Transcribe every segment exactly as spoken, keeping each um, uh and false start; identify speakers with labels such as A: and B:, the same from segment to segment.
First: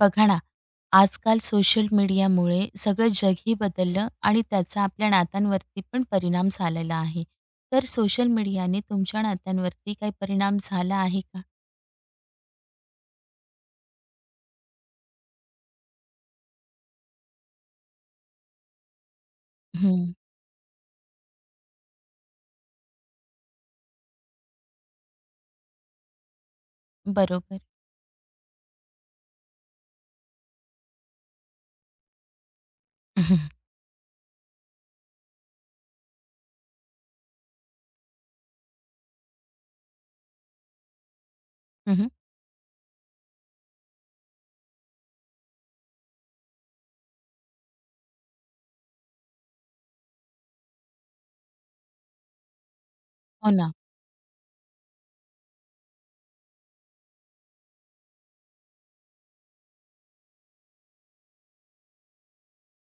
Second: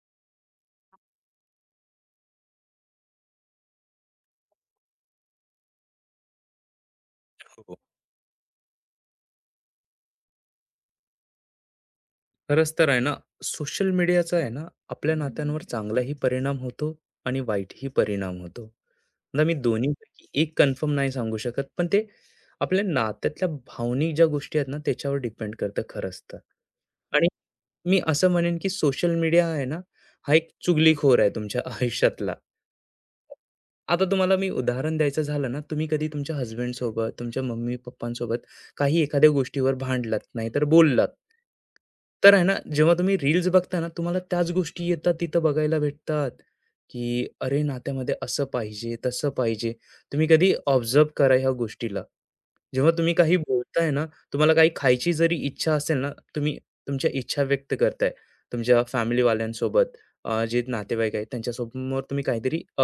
A: बघा ना, आजकाल सोशल मीडियामुळे सगळं जगही बदललं आणि त्याचा आपल्या नात्यांवरती पण परिणाम झालेला आहे.
B: हो.
A: तर सोशल मीडियाने तुमच्या नात्यांवरती काही परिणाम झाला आहे का?
B: खरंच तर आहे ना, सोशल मीडियाचा आहे ना, आपल्या नात्यांवर चांगलाही परिणाम होतो आणि वाईटही परिणाम होतो. आता मी
A: हं,
B: दोन्हीपैकी एक कन्फर्म नाही सांगू शकत, पण ते आपल्या नात्यातल्या भावनिक ज्या गोष्टी आहेत ना, त्याच्यावर डिपेंड करतं खरंच तर. आणि
A: बरोबर.
B: मी असं म्हणेन की सोशल मीडिया आहे ना, हा एक चुगलीखोर आहे तुमच्या आयुष्यातला. आता तुम्हाला मी उदाहरण द्यायचं झालं ना, तुम्ही कधी तुमच्या हसबँडसोबत, तुमच्या मम्मी-पप्पांसोबत काही एखाद्या गोष्टीवर भांडलात, नाहीतर बोललात.
A: हं, हं.
B: तर आहे ना, जेव्हा तुम्ही रील्स बघता ना, तुम्हाला त्याच गोष्टी येतात तिथं बघायला भेटतात, की अरे नात्यामध्ये असं पाहिजे, तसं पाहिजे. तुम्ही कधी ऑब्झर्व्ह करा ह्या गोष्टीला. जेव्हा तुम्ही काही
A: हो ना.
B: बोलताय ना, तुम्हाला काही खायची जरी इच्छा असेल ना, तुम्ही तुमच्या इच्छा व्यक्त करताय तुमच्या फॅमिलीवाल्यांसोबत, अ, जे नातेवाईक आहेत त्यांच्यासमोर तुम्ही काहीतरी अ,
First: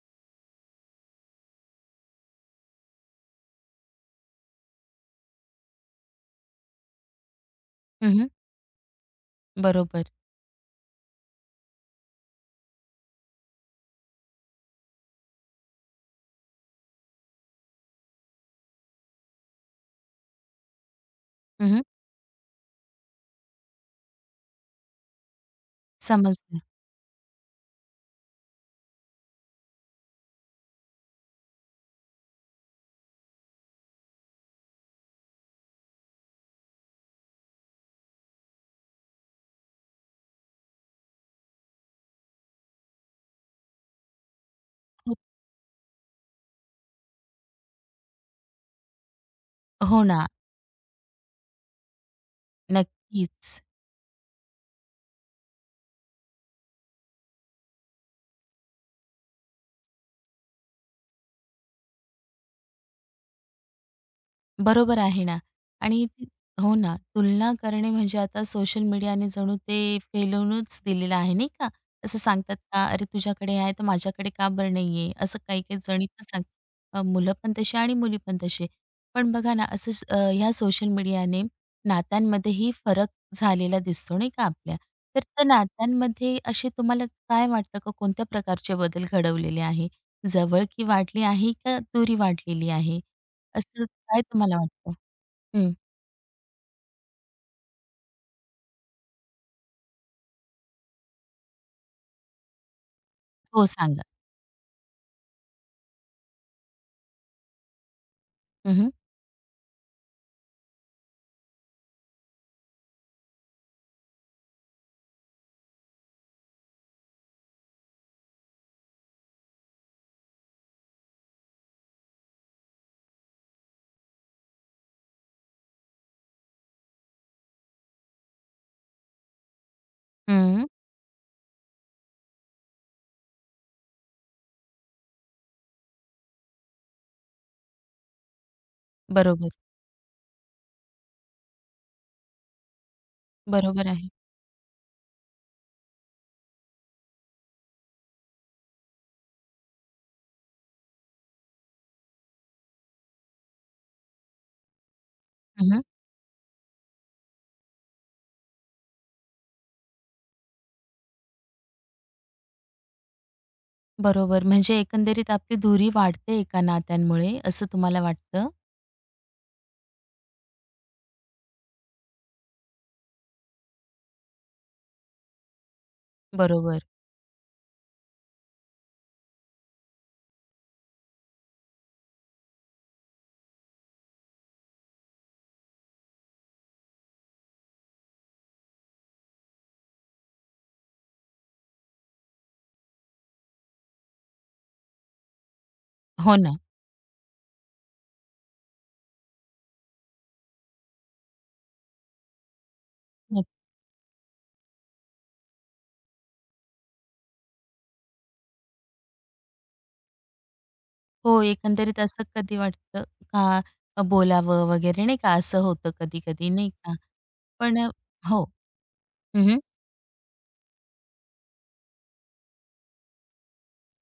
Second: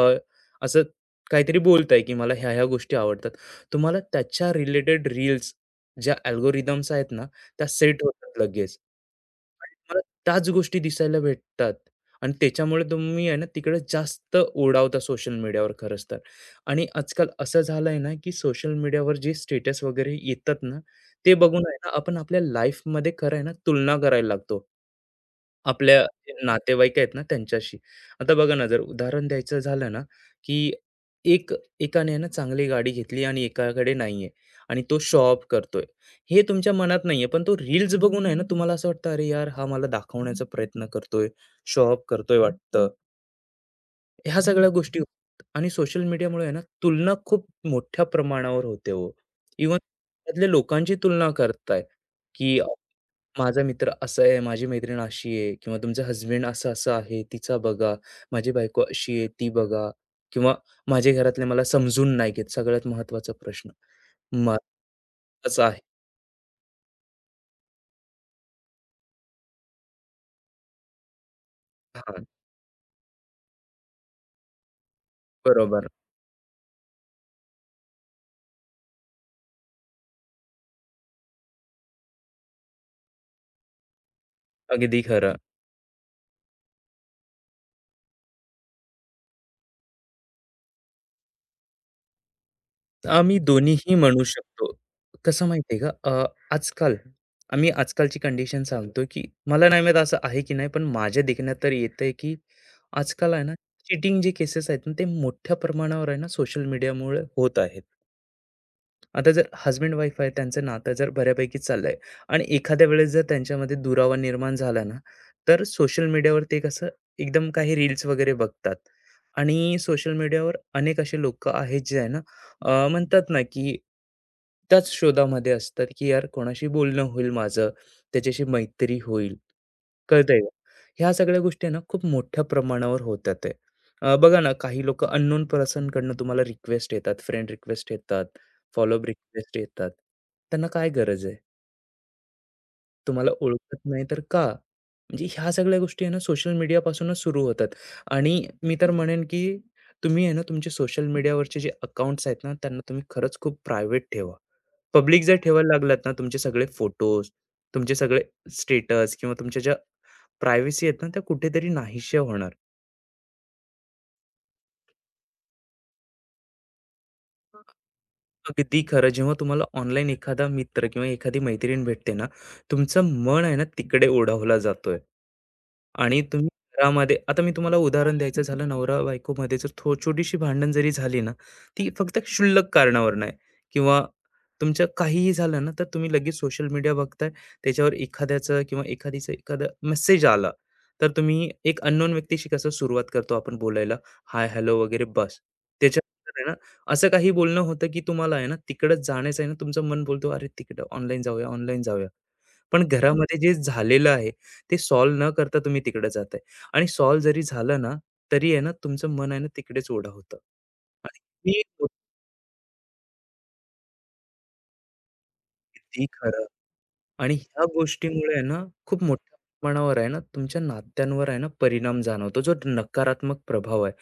B: असं काहीतरी बोलताय की मला ह्या ह्या गोष्टी आवडतात. तुम्हाला त्याच्या रिलेटेड रील्स ज्या अल्गोरिथम्स आहेत ना, त्या सेट
A: हं,
B: होतात लगेच. आणि तुम्हाला
A: बरोबर.
B: त्याच गोष्टी दिसायला भेटतात आणि त्याच्यामुळे तुम्ही आहे ना, तिकडे जास्त ओढावता सोशल मीडियावर खरंच तर. आणि आजकाल असं झालंय ना, की सोशल मीडियावर जे स्टेटस वगैरे येतात ना, ते बघून
A: हं,
B: आहे
A: हं.
B: ना, आपण आपल्या लाईफमध्ये खरं आहे ना, तुलना करायला लागतो. आपल्या जे
A: समजलं.
B: नातेवाईक आहेत ना त्यांच्याशी. आता बघा ना, जर उदाहरण द्यायचं झालं ना, की एक एकाने आहे ना चांगली गाडी घेतली आणि एकाकडे नाहीये आणि तो शो ऑफ करतोय. हे तुमच्या मनात नाहीये, पण तो रील्स बघून आहे ना तुम्हाला असं वाटतं, "अरे यार, हा मला दाखवण्याचा प्रयत्न करतोय, शो ऑफ करतोय वाटतं." ह्या सगळ्या गोष्टी
A: हो.
B: होतात आणि सोशल मीडियामुळे आहे ना तुलना खूप मोठ्या प्रमाणावर होते हो. इव्हन
A: हो ना.
B: त्यातल्या लोकांची तुलना करताय, की अ,
A: नक्कीच.
B: माझा मित्र असा आहे, माझी मैत्रीण अशी आहे किंवा तुमचा हसबँड असं-असं आहे, तिचा बघा. माझी बायको अशी आहे, ती बघा किंवा माझ्या घरातले मला समजून नाही घेत. सगळ्यात महत्त्वाचा प्रश्न. महत्त्वाचा
A: बरोबर आहे ना.
B: आहे.
A: आणि ती हो ना, तुलना करणे म्हणजे आता सोशल मीडियाने जणू ते फेलवूनच दिलेलं आहे, नाही का? असं
B: हां,
A: सांगतात का, "अरे, तुझ्याकडे आहे, तर माझ्याकडे का बरं नाही आहे?" असं काही-काही
B: बरोबर.
A: जणी पण सांग. अ, मुलं पण तशी आणि मुली पण तशी. पण बघा ना, असं स अ, ह्या सोशल मीडियाने नात्यांमध्येही फरक झालेला दिसतो, नाही का आपल्या?
B: अगदी
A: तर
B: खरं.
A: त्या नात्यांमध्ये असे तुम्हाला काय वाटतं, का कोणत्या प्रकारचे बदल घडवलेले आहे? जवळ की वाढली आहे, का दुरी वाढलेली आहे?
B: आम्ही
A: असं
B: दोन्हीही
A: काय
B: म्हणू
A: तुम्हाला
B: शकतो.
A: वाटतं?
B: कसं
A: हं.
B: माहिती आहे का अ, आजकाल आम्ही आजकालची कंडिशन सांगतो, की मला नाही माहीत असं आहे की नाही, पण माझ्या देखण्यात तर येतंय, की आजकाल आहे ना
A: हो, सांगा.
B: चिटिंग जे केसेस आहेत ना, ते मोठ्या प्रमाणावर आहे ना सोशल मीडियामुळे होत आहेत.
A: हं, हं.
B: आता जर हजबंड वाईफ आहे त्यांचं नातं जर बऱ्यापैकी चाललंय आणि एखाद्या वेळेस जर त्यांच्यामध्ये दुरावा निर्माण झाला ना तर सोशल मीडियावर ते कसं एकदम काही रील्स वगैरे बघतात आणि सोशल मीडियावर अनेक असे लोक आहेत जे आहे ना अं, म्हणतात ना की त्याच शोधामध्ये असतात की यार कोणाशी बोलणं होईल माझं त्याच्याशी मैत्री होईल कळतंय का ह्या सगळ्या गोष्टी आहे ना खूप मोठ्या प्रमाणावर होतात आहे. अं, बघा ना काही लोक अननोन पर्सनकडनं तुम्हाला रिक्वेस्ट येतात फ्रेंड रिक्वेस्ट येतात फॉलो अप
A: बरोबर.
B: रिक्वेस्ट येतात. त्यांना काय गरज आहे? तुम्हाला ओळखत
A: बरोबर
B: नाही
A: आहे.
B: तर का? म्हणजे ह्या सगळ्या गोष्टी आहे ना सोशल मीडियापासूनच सुरू होतात आणि मी तर म्हणेन, की तुम्ही आहे ना तुमचे सोशल मीडियावरचे जे अकाउंट्स आहेत ना, त्यांना तुम्ही खरंच खूप प्रायव्हेट ठेवा. पब्लिक जर ठेवायला
A: हं,
B: लागलात ना तुमचे सगळे फोटोज, तुमचे सगळे स्टेटस किंवा तुमच्या ज्या प्रायव्हसी आहेत ना, त्या कुठेतरी नाहीशा होणार.
A: बरोबर. म्हणजे एकंदरीत आपली दुरी वाढते एका नात्यांमुळे, असं तुम्हाला वाटतं?
B: अगदी खरं. जेव्हा तुम्हाला ऑनलाईन एखादा मित्र किंवा एखादी मैत्रीण भेटते ना, तुमचं मन आहे ना तिकडे ओढावला जातोय. आणि तुम्ही
A: बरोबर.
B: घरामध्ये आता मी तुम्हाला उदाहरण द्यायचं झालं नवरा-बायकोमध्ये जर थो छोटीशी भांडण जरी झाली ना, ती फक्त क्षुल्लक कारणावर नाही किंवा तुमचं काहीही झालं ना, तर तुम्ही लगेच सोशल मीडिया बघताय. त्याच्यावर एखाद्याचं किंवा एखादीचा एखादा मेसेज आला, तर तुम्ही एक अननोन व्यक्तीशी कसं सुरुवात करतो आपण बोलायला, हाय, हॅलो वगैरे बस. त्याच्या
A: हो ना.
B: असं काही बोलणं होतं, की तुम्हाला आहे ना, तिकडं जाण्याचं आहे ना, तुमचं मन बोलतो, "अरे, तिकडं ऑनलाईन जाऊया, ऑनलाईन जाऊया." पण घरामध्ये जे
A: नक्क
B: झालेलं आहे, ते सॉल्व्ह न करता तुम्ही तिकडं जाताय आणि सॉल्व्ह जरी झालं ना, तरी आहे ना, तुमचं मन आहे ना, तिकडेच ओढा होतं
A: हो,
B: आणि ही गोष्ट
A: एकंदरीत असं कधी वाटतं का, अ, बोलावं वगैरे, नाही का, असं होतं
B: किती खरं
A: कधी-कधी, नाही का?
B: आणि ह्या
A: पण अ,
B: गोष्टीमुळे आहे
A: हो.
B: ना, खूप मोठ्या
A: हं, हं.
B: प्रमाणावर आहे ना, तुमच्या नात्यांवर आहे ना, परिणाम जाणवतो, जो नकारात्मक प्रभाव आहे.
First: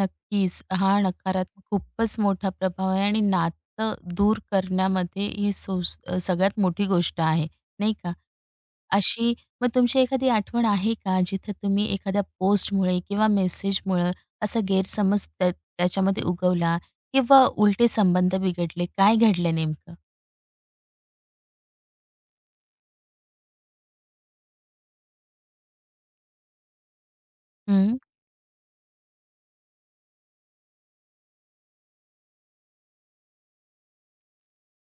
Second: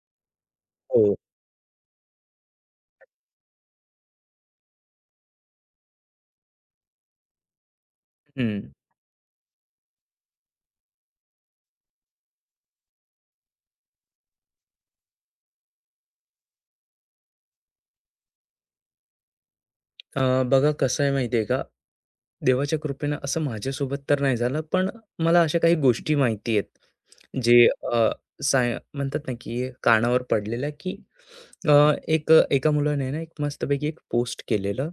A: नक्कीच. हा
B: हो.
A: नकारात्मक खूपच मोठा प्रभाव आहे आणि नातं दूर करण्यामध्ये ही सो सगळ्यात मोठी गोष्ट आहे, नाही का?
B: हं.
A: अशी मग तुमची एखादी आठवण आहे का, जिथे तुम्ही एखाद्या पोस्टमुळे किंवा मेसेजमुळं असा गैरसमज त्या त्याच्यामध्ये उगवला किंवा उलटे संबंध बिघडले? काय घडलं नेमकं?
B: अ, बघा कसं आहे माहिती आहे का, देवाच्या कृपेनं असं माझ्यासोबत तर नाही झालं, पण मला अशा काही गोष्टी माहिती आहेत, जे
A: हं.
B: अ, साय म्हणतात ना, की कानावर पडलेल्या, की अ, एक एका मुलाने ना, एक मस्तपैकी एक पोस्ट केलेलं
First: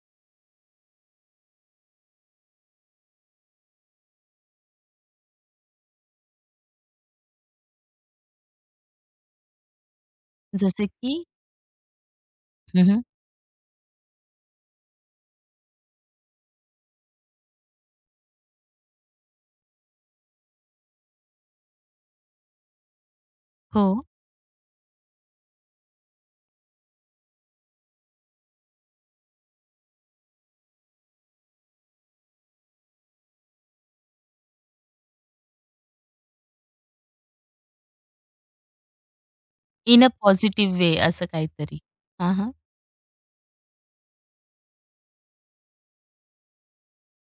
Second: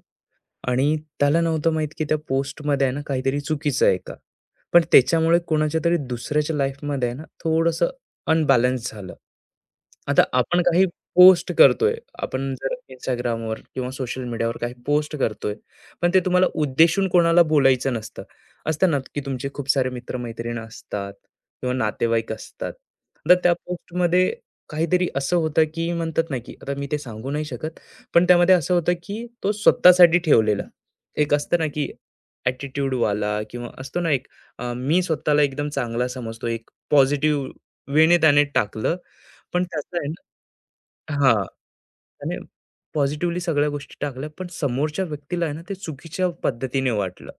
B: आणि त्याला नव्हतं माहीत की त्या पोस्टमध्ये आहे ना काहीतरी चुकीचं आहे का? पण त्याच्यामुळे कोणाच्या तरी दुसऱ्याच्या लाईफमध्ये आहे ना थोडंसं अनबॅलन्स झालं. आता आपण काही
A: जसे की.
B: पोस्ट करतोय. आपण जर
A: हं, हं.
B: Instagramवर किंवा सोशल मीडियावर काही पोस्ट करतोय. पण ते तुम्हाला उद्देशून कोणाला बोलायचं नसतं. असतं ना की तुमचे खूप सारे मित्र असतात किंवा नातेवाईक असतात. तर त्या
A: हो.
B: पोस्टमध्ये काहीतरी असं होतं की म्हणतात ना की आता मी ते सांगू नाही शकत. पण त्यामध्ये असं होतं, की तो स्वतःसाठी ठेवलेला. एक असतं ना, की ॲटिट्यूडवाला किंवा असतो ना एक अ, मी स्वतःला एकदम चांगला समजतो. एक पॉझिटिव्ह वेने त्याने टाकलं. पण त्याचं
A: इन
B: आहे
A: अ
B: ना
A: पॉझिटिव्ह वे असं
B: हां.
A: काहीतरी. हां,
B: त्याने
A: हां.
B: पॉझिटिव्हली सगळ्या गोष्टी टाकल्या. पण समोरच्या व्यक्तीला आहे ना, ते चुकीच्या पद्धतीने वाटलं.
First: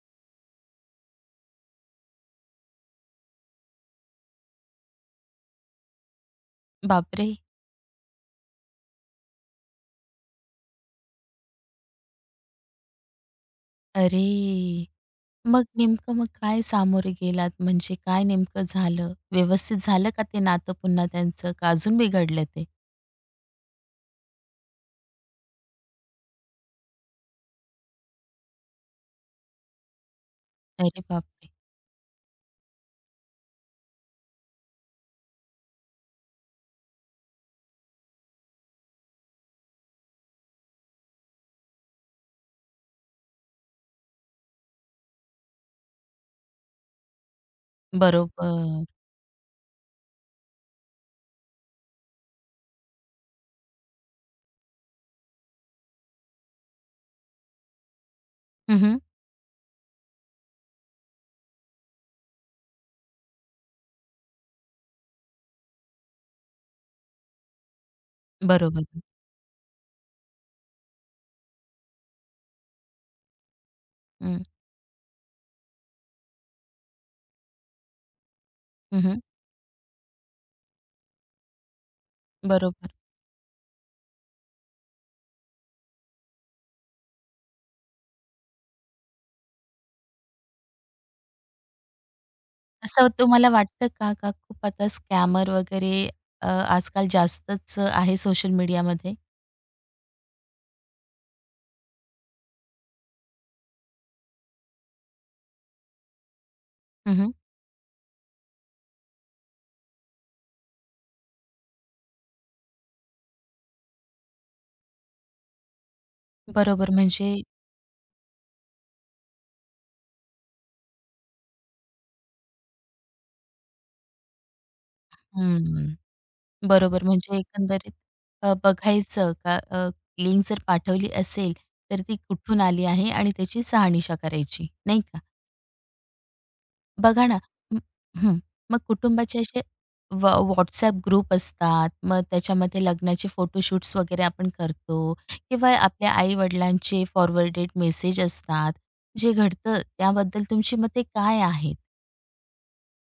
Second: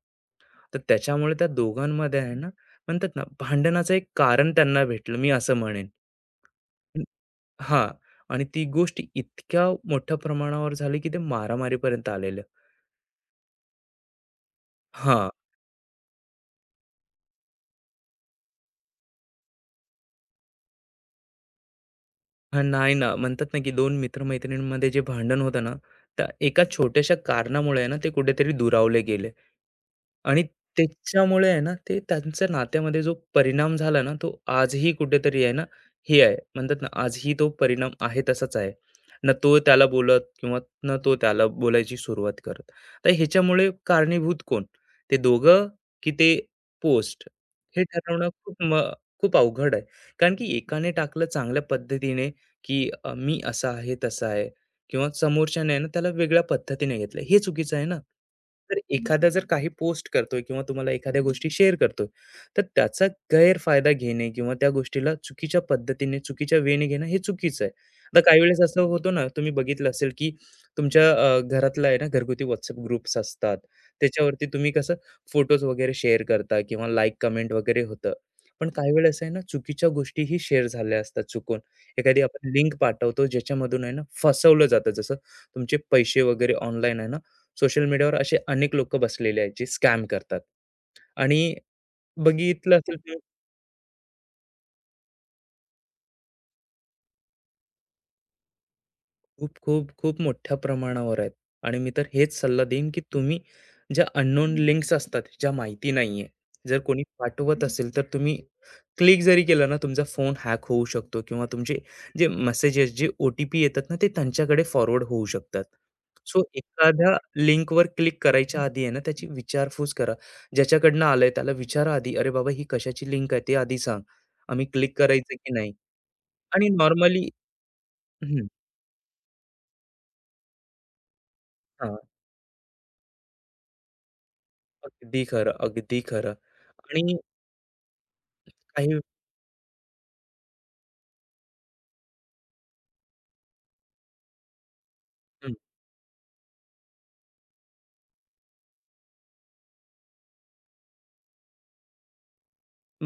B: तर त्याच्यामुळे त्या दोघांमध्ये आहे ना, म्हणतात ना भांडणाचं एक कारण त्यांना भेटलं, मी असं म्हणेन.
A: बापरे!
B: हां. आणि ती गोष्ट इतक्या मोठ्या प्रमाणावर झाली, की ते मारामारीपर्यंत आलेलं.
A: अरे!
B: हां.
A: मग नेमकं मग काय सामोरे गेलात? म्हणजे काय नेमकं झालं? व्यवस्थित झालं का ते नातं पुन्हा त्यांचं? का अजून बिघडलं
B: हां,
A: ते?
B: नाही ना, म्हणतात ना, की दोन मित्र-मैत्रिणींमध्ये जे भांडण होतं ना, त्या एका छोट्याशा कारणामुळे आहे ना, ते कुठेतरी दुरावले गेले. आणि
A: अरे
B: त्याच्यामुळे
A: बापरे!
B: आहे ना, ते त्यांच्या नात्यामध्ये जो परिणाम झाला ना, तो आजही कुठेतरी आहे ना, हे आहे म्हणतात ना, आजही तो परिणाम आहे तसाच आहे. ना तो त्याला बोलत किंवा ना तो त्याला बोलायची सुरुवात करत. तर ह्याच्यामुळे कारणीभूत कोण? ते दोघं की ते पोस्ट? हे ठरवणं खूप म
A: बरोबर.
B: खूप अवघड आहे. कारण की एकाने टाकलं चांगल्या पद्धतीने की अ, मी असा आहे तसा आहे किंवा समोरच्याने आहे ना त्याला वेगळ्या पद्धतीने घेतलं हे चुकीचं आहे ना तर
A: हं,
B: एखादा जर काही पोस्ट करतोय किंवा तुम्हाला एखाद्या गोष्टी शेअर करतोय तर त्याचा गैरफायदा घेणे किंवा त्या गोष्टीला चुकीच्या पद्धतीने चुकीच्या वेने घेणं हे चुकीचं आहे आता काही वेळेस असं
A: बरोबर.
B: होतं ना तुम्ही बघितलं असेल की तुमच्या अ, घरातला आहे ना घरगुती व्हॉट्सअप ग्रुप्स असतात
A: हं.
B: त्याच्यावरती तुम्ही कसं फोटोज वगैरे शेअर करता किंवा लाईक कमेंट वगैरे होतं पण काही
A: हं,
B: वेळेस
A: हं.
B: आहे ना चुकीच्या गोष्टीही शेअर झाल्या असतात चुकून एखादी आपण लिंक
A: बरोबर.
B: पाठवतो ज्याच्यामधून आहे ना फसवलं जातं जसं तुमचे पैसे वगैरे ऑनलाईन आहे ना सोशल मीडियावर असे अनेक लोक बसलेले आहेत जे स्कॅम करतात आणि बघितलं असेल
A: असं तुम्हाला वाटतं का, का, खूप आता स्कॅमर वगैरे अ, आजकाल जास्तच आहे सोशल मीडियामध्ये?
B: खूप, खूप, खूप मोठ्या प्रमाणावर आहेत आणि मी तर हेच सल्ला देईन, की तुम्ही ज्या अननोन लिंक्स असतात, ज्या माहिती नाहीये, जर कोणी
A: हं, हं.
B: पाठवत असेल, तर तुम्ही क्लिक जरी केलं ना, तुमचा फोन हॅक होऊ शकतो किंवा तुमचे जे मेसेजेस, जे ओ-टी-पी येतात ना, ते त्यांच्याकडे फॉरवर्ड होऊ शकतात. सो
A: बरोबर.
B: एखाद्या
A: म्हणजे
B: लिंकवर क्लिक करायच्या आधी आहे ना, त्याची विचारपूस करा. ज्याच्याकडनं आलंय त्याला विचारा आधी, "अरे बाबा, ही कशाची लिंक आहे?" ते आधी सांग. आम्ही क्लिक करायचं की नाही?
A: हं.
B: आणि
A: बरोबर.
B: नॉर्मली
A: म्हणजे एकंदरीत अ, बघायचं का, अ, लिंक जर पाठवली असेल, तर ती कुठून आली आहे आणि त्याची शहानिशा करायची, नाही का?
B: अगदी खरं, अगदी खरं. आणि
A: बघा ना. म हं. मग
B: काही
A: कुटुंबाचे असे व WhatsApp ग्रुप असतात. मग त्याच्यामध्ये लग्नाचे फोटोशूट्स वगैरे आपण करतो
B: हं,
A: किंवा आपल्या आई-वडिलांचे फॉरवर्डेड मेसेज असतात. जे घडतं त्याबद्दल तुमची मते काय आहेत?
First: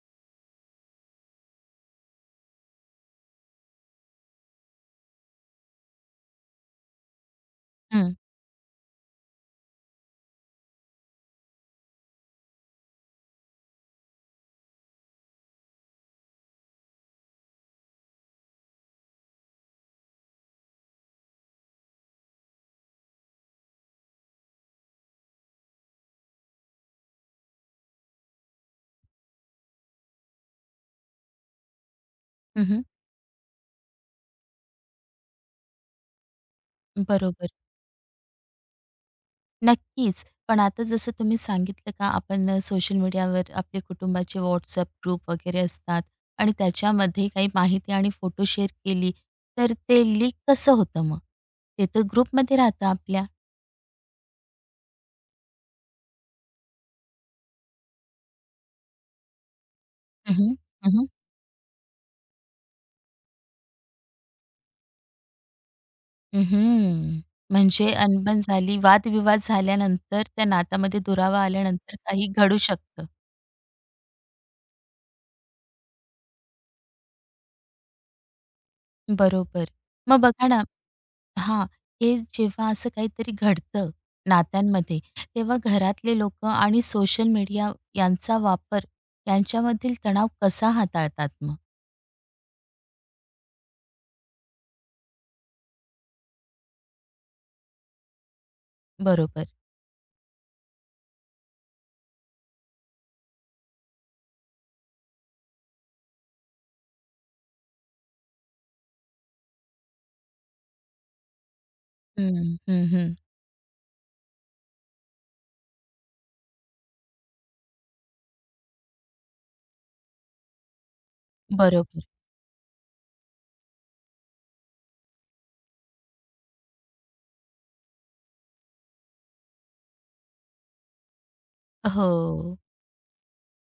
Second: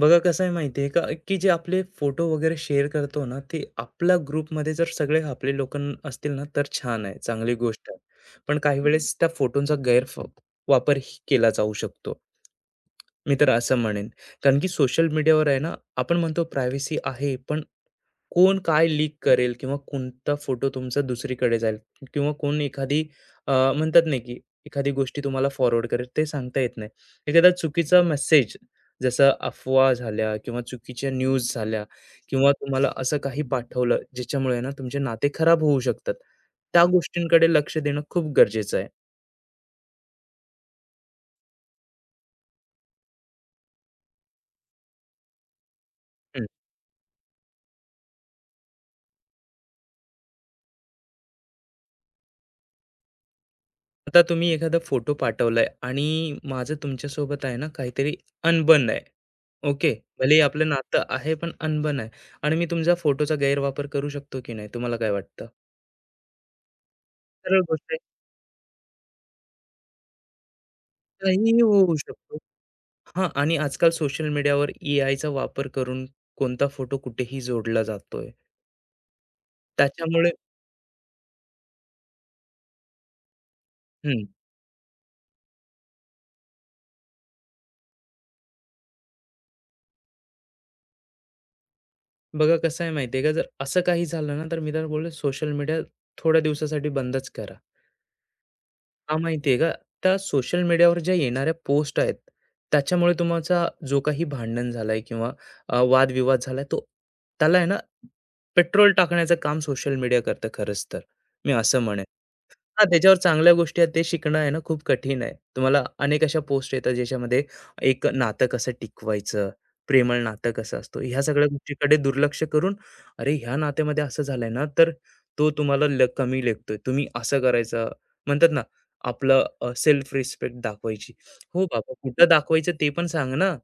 B: बघा कसं आहे माहिती का, की जे आपले फोटो वगैरे शेअर करतो ना, ते आपल्या ग्रुपमध्ये जर सगळे आपले लोक असतील ना, तर छान आहे, चांगली गोष्ट आहे.
A: हं.
B: पण काही हं. वेळेस त्या फोटोंचा गैरफ वापर ही केला जाऊ शकतो. मी तर असं म्हणेन. कारण की सोशल मीडियावर आहे ना, आपण म्हणतो प्रायव्हसी आहे, पण कोण काय लीक करेल किंवा कोणता फोटो तुमचा दुसरीकडे जाईल किंवा कोण एखादी अ, म्हणतात नाही की एखादी गोष्टी तुम्हाला फॉरवर्ड करेल ते सांगता येत नाही एखादा चुकीचा मेसेज जसं अफवा झाल्या किंवा चुकीच्या न्यूज झाल्या किंवा
A: हं, हं.
B: तुम्हाला असं काही पाठवलं ज्याच्यामुळे ना तुमचे नाते खराब होऊ शकतात त्या
A: बरोबर.
B: गोष्टींकडे लक्ष देणं खूप गरजेचं आहे
A: नक्कीच. पण आता जसं तुम्ही सांगितलं का, आपण अ, सोशल मीडियावर आपले कुटुंबाचे WhatsApp ग्रुप वगैरे असतात
B: हम्म,
A: आणि त्याच्यामध्ये काही माहिती आणि फोटो शेअर केली, तर ते लीक कसं होतं मग? ते तर ग्रुपमध्ये राहतं आपल्या.
B: आता तुम्ही एखादा फोटो पाठवलाय आणि माझं तुमच्यासोबत आहे ना काहीतरी अनबन आहे ओके.
A: हं,
B: भलेही
A: हं.
B: आपलं नातं
A: हं,
B: आहे, पण अनबन आहे आणि मी तुमच्या फोटोचा गैरवापर करू शकतो की नाही, तुम्हाला काय वाटतं? सरळ
A: म्हणजे
B: गोष्ट आहे.
A: अनबन झाली, वादविवाद झाल्यानंतर त्या नात्यामध्ये दुरावा
B: काहीही होऊ
A: आल्यानंतर काही
B: शकतो.
A: घडू शकतं.
B: हां आणि आजकाल सोशल मीडियावर एआयचा वापर करून कोणता फोटो कुठेही जोडला जातोय.
A: बरोबर. मग
B: त्याच्यामुळे
A: बघा ना. हां, हे जेव्हा असं काहीतरी घडतं
B: हं.
A: नात्यांमध्ये, तेव्हा घरातले लोकं आणि सोशल मीडिया यांचा वापर, यांच्यामधील तणाव कसा हाताळतात मग?
B: बघा कसं आहे माहिती आहे का, जर असं काही झालं ना, तर मी तर बोललो सोशल मीडिया थोड्या दिवसासाठी बंदच करा. हां,
A: बरोबर.
B: माहिती आहे का? त्या सोशल मीडियावर ज्या येणाऱ्या पोस्ट आहेत, त्याच्यामुळे तुमचा जो काही भांडण झालंय किंवा अ, वादविवाद झालाय, तो त्याला आहे ना, पेट्रोल टाकण्याचं काम सोशल मीडिया करतं खरंच तर, मी असं म्हणेन.
A: हं, हं,
B: हां,
A: हं.
B: त्याच्यावर चांगल्या गोष्टी आहेत ते शिकणं आहे ना खूप कठीण आहे. तुम्हाला अनेक अशा पोस्ट येतात ज्याच्यामध्ये एक नातं कसं टिकवायचं, प्रेमळ नातं कसं असतं, ह्या सगळ्या गोष्टीकडे
A: बरोबर.
B: दुर्लक्ष करून, "अरे, ह्या नात्यामध्ये असं झालंय ना, तर तो तुम्हाला ले कमी लेखतोय, तुम्ही असं करायचं." म्हणतात ना, आपलं सेल्फ रिस्पेक्ट दाखवायची. हो बाबा,
A: हो,
B: कुठं दाखवायचं ते पण सांग ना.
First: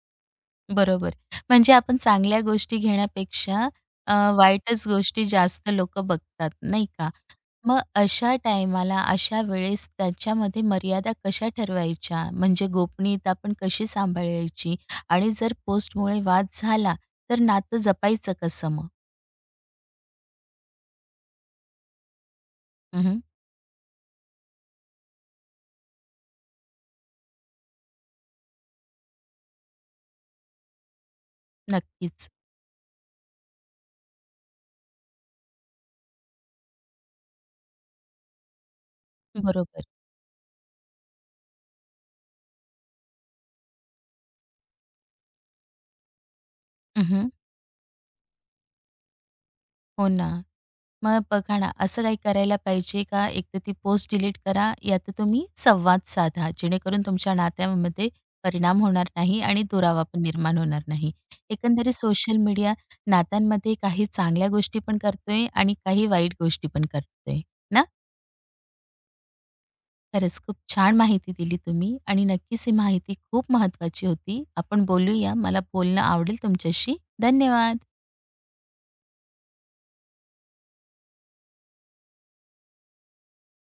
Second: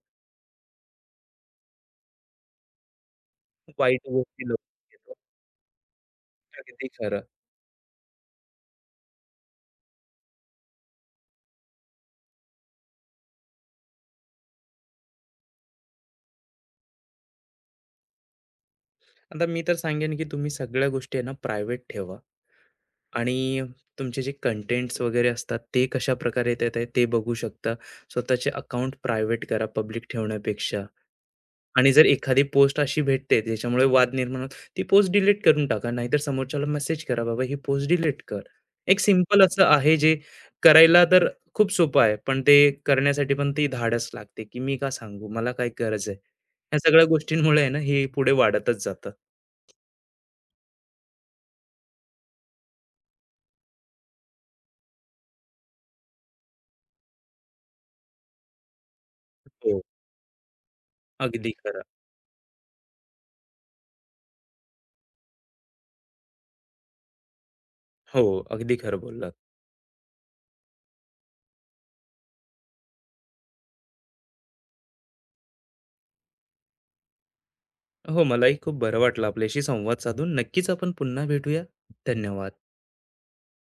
A: बरोबर. म्हणजे आपण चांगल्या गोष्टी घेण्यापेक्षा
B: वाईट
A: अ,
B: गोष्टी लोक
A: वाईटच गोष्टी जास्त लोकं बघतात, नाही
B: अगदी
A: का?
B: खरं.
A: मग अशा टाईमाला, अशा वेळेस त्याच्यामध्ये मर्यादा कशा ठरवायच्या? म्हणजे गोपनीयता पण कशी सांभाळायची? आणि जर पोस्टमुळे वाद झाला, तर नातं जपायचं कसं मग?
B: आता मी तर सांगेन, की तुम्ही सगळ्या गोष्टी आहे ना प्रायव्हेट ठेवा.
A: हं,
B: आणि तुमचे जे कंटेंट्स वगैरे असतात ते कशाप्रकारे येत आहेत ते बघू शकता. स्वतःचे अकाउंट प्रायव्हेट करा पब्लिक ठेवण्यापेक्षा आणि जर
A: नक्कीच.
B: एखादी पोस्ट अशी भेटते ज्याच्यामुळे वाद निर्माण होतो, ती पोस्ट डिलीट करून टाका. नाहीतर समोरच्याला मेसेज करा, "बाबा ही पोस्ट डिलीट कर." एक सिंपल असं
A: बरोबर.
B: आहे जे करायला तर खूप सोपं आहे. पण ते करण्यासाठी पण ती धाडस लागते, की मी का सांगू? मला काय गरज आहे? ह्या सगळ्या
A: हं,
B: गोष्टींमुळे आहे ना, हे पुढे वाढतच जातं.
A: हो ना. मग बघा ना, असं काही करायला पाहिजे का, एकतर ती पोस्ट डिलीट करा, या तर तुम्ही संवाद साधा, जेणेकरून तुमच्या नात्यामध्ये परिणाम होणार नाही आणि
B: हो,
A: दुरावा पण निर्माण होणार नाही.
B: अगदी खरं.
A: एकंदरीत सोशल मीडिया नात्यांमध्ये काही चांगल्या गोष्टी पण करतोय आणि काही वाईट गोष्टी पण करतोय, ना?
B: हो, अगदी खरं बोललात.
A: खरंच खूप छान माहिती दिली तुम्ही आणि नक्कीच ही माहिती खूप महत्त्वाची होती. आपण बोलूया. मला बोलणं आवडेल तुमच्याशी. धन्यवाद.
B: हो मलाही खूप बरं वाटलं आपल्याशी संवाद साधून नक्कीच आपण पुन्हा भेटूया धन्यवाद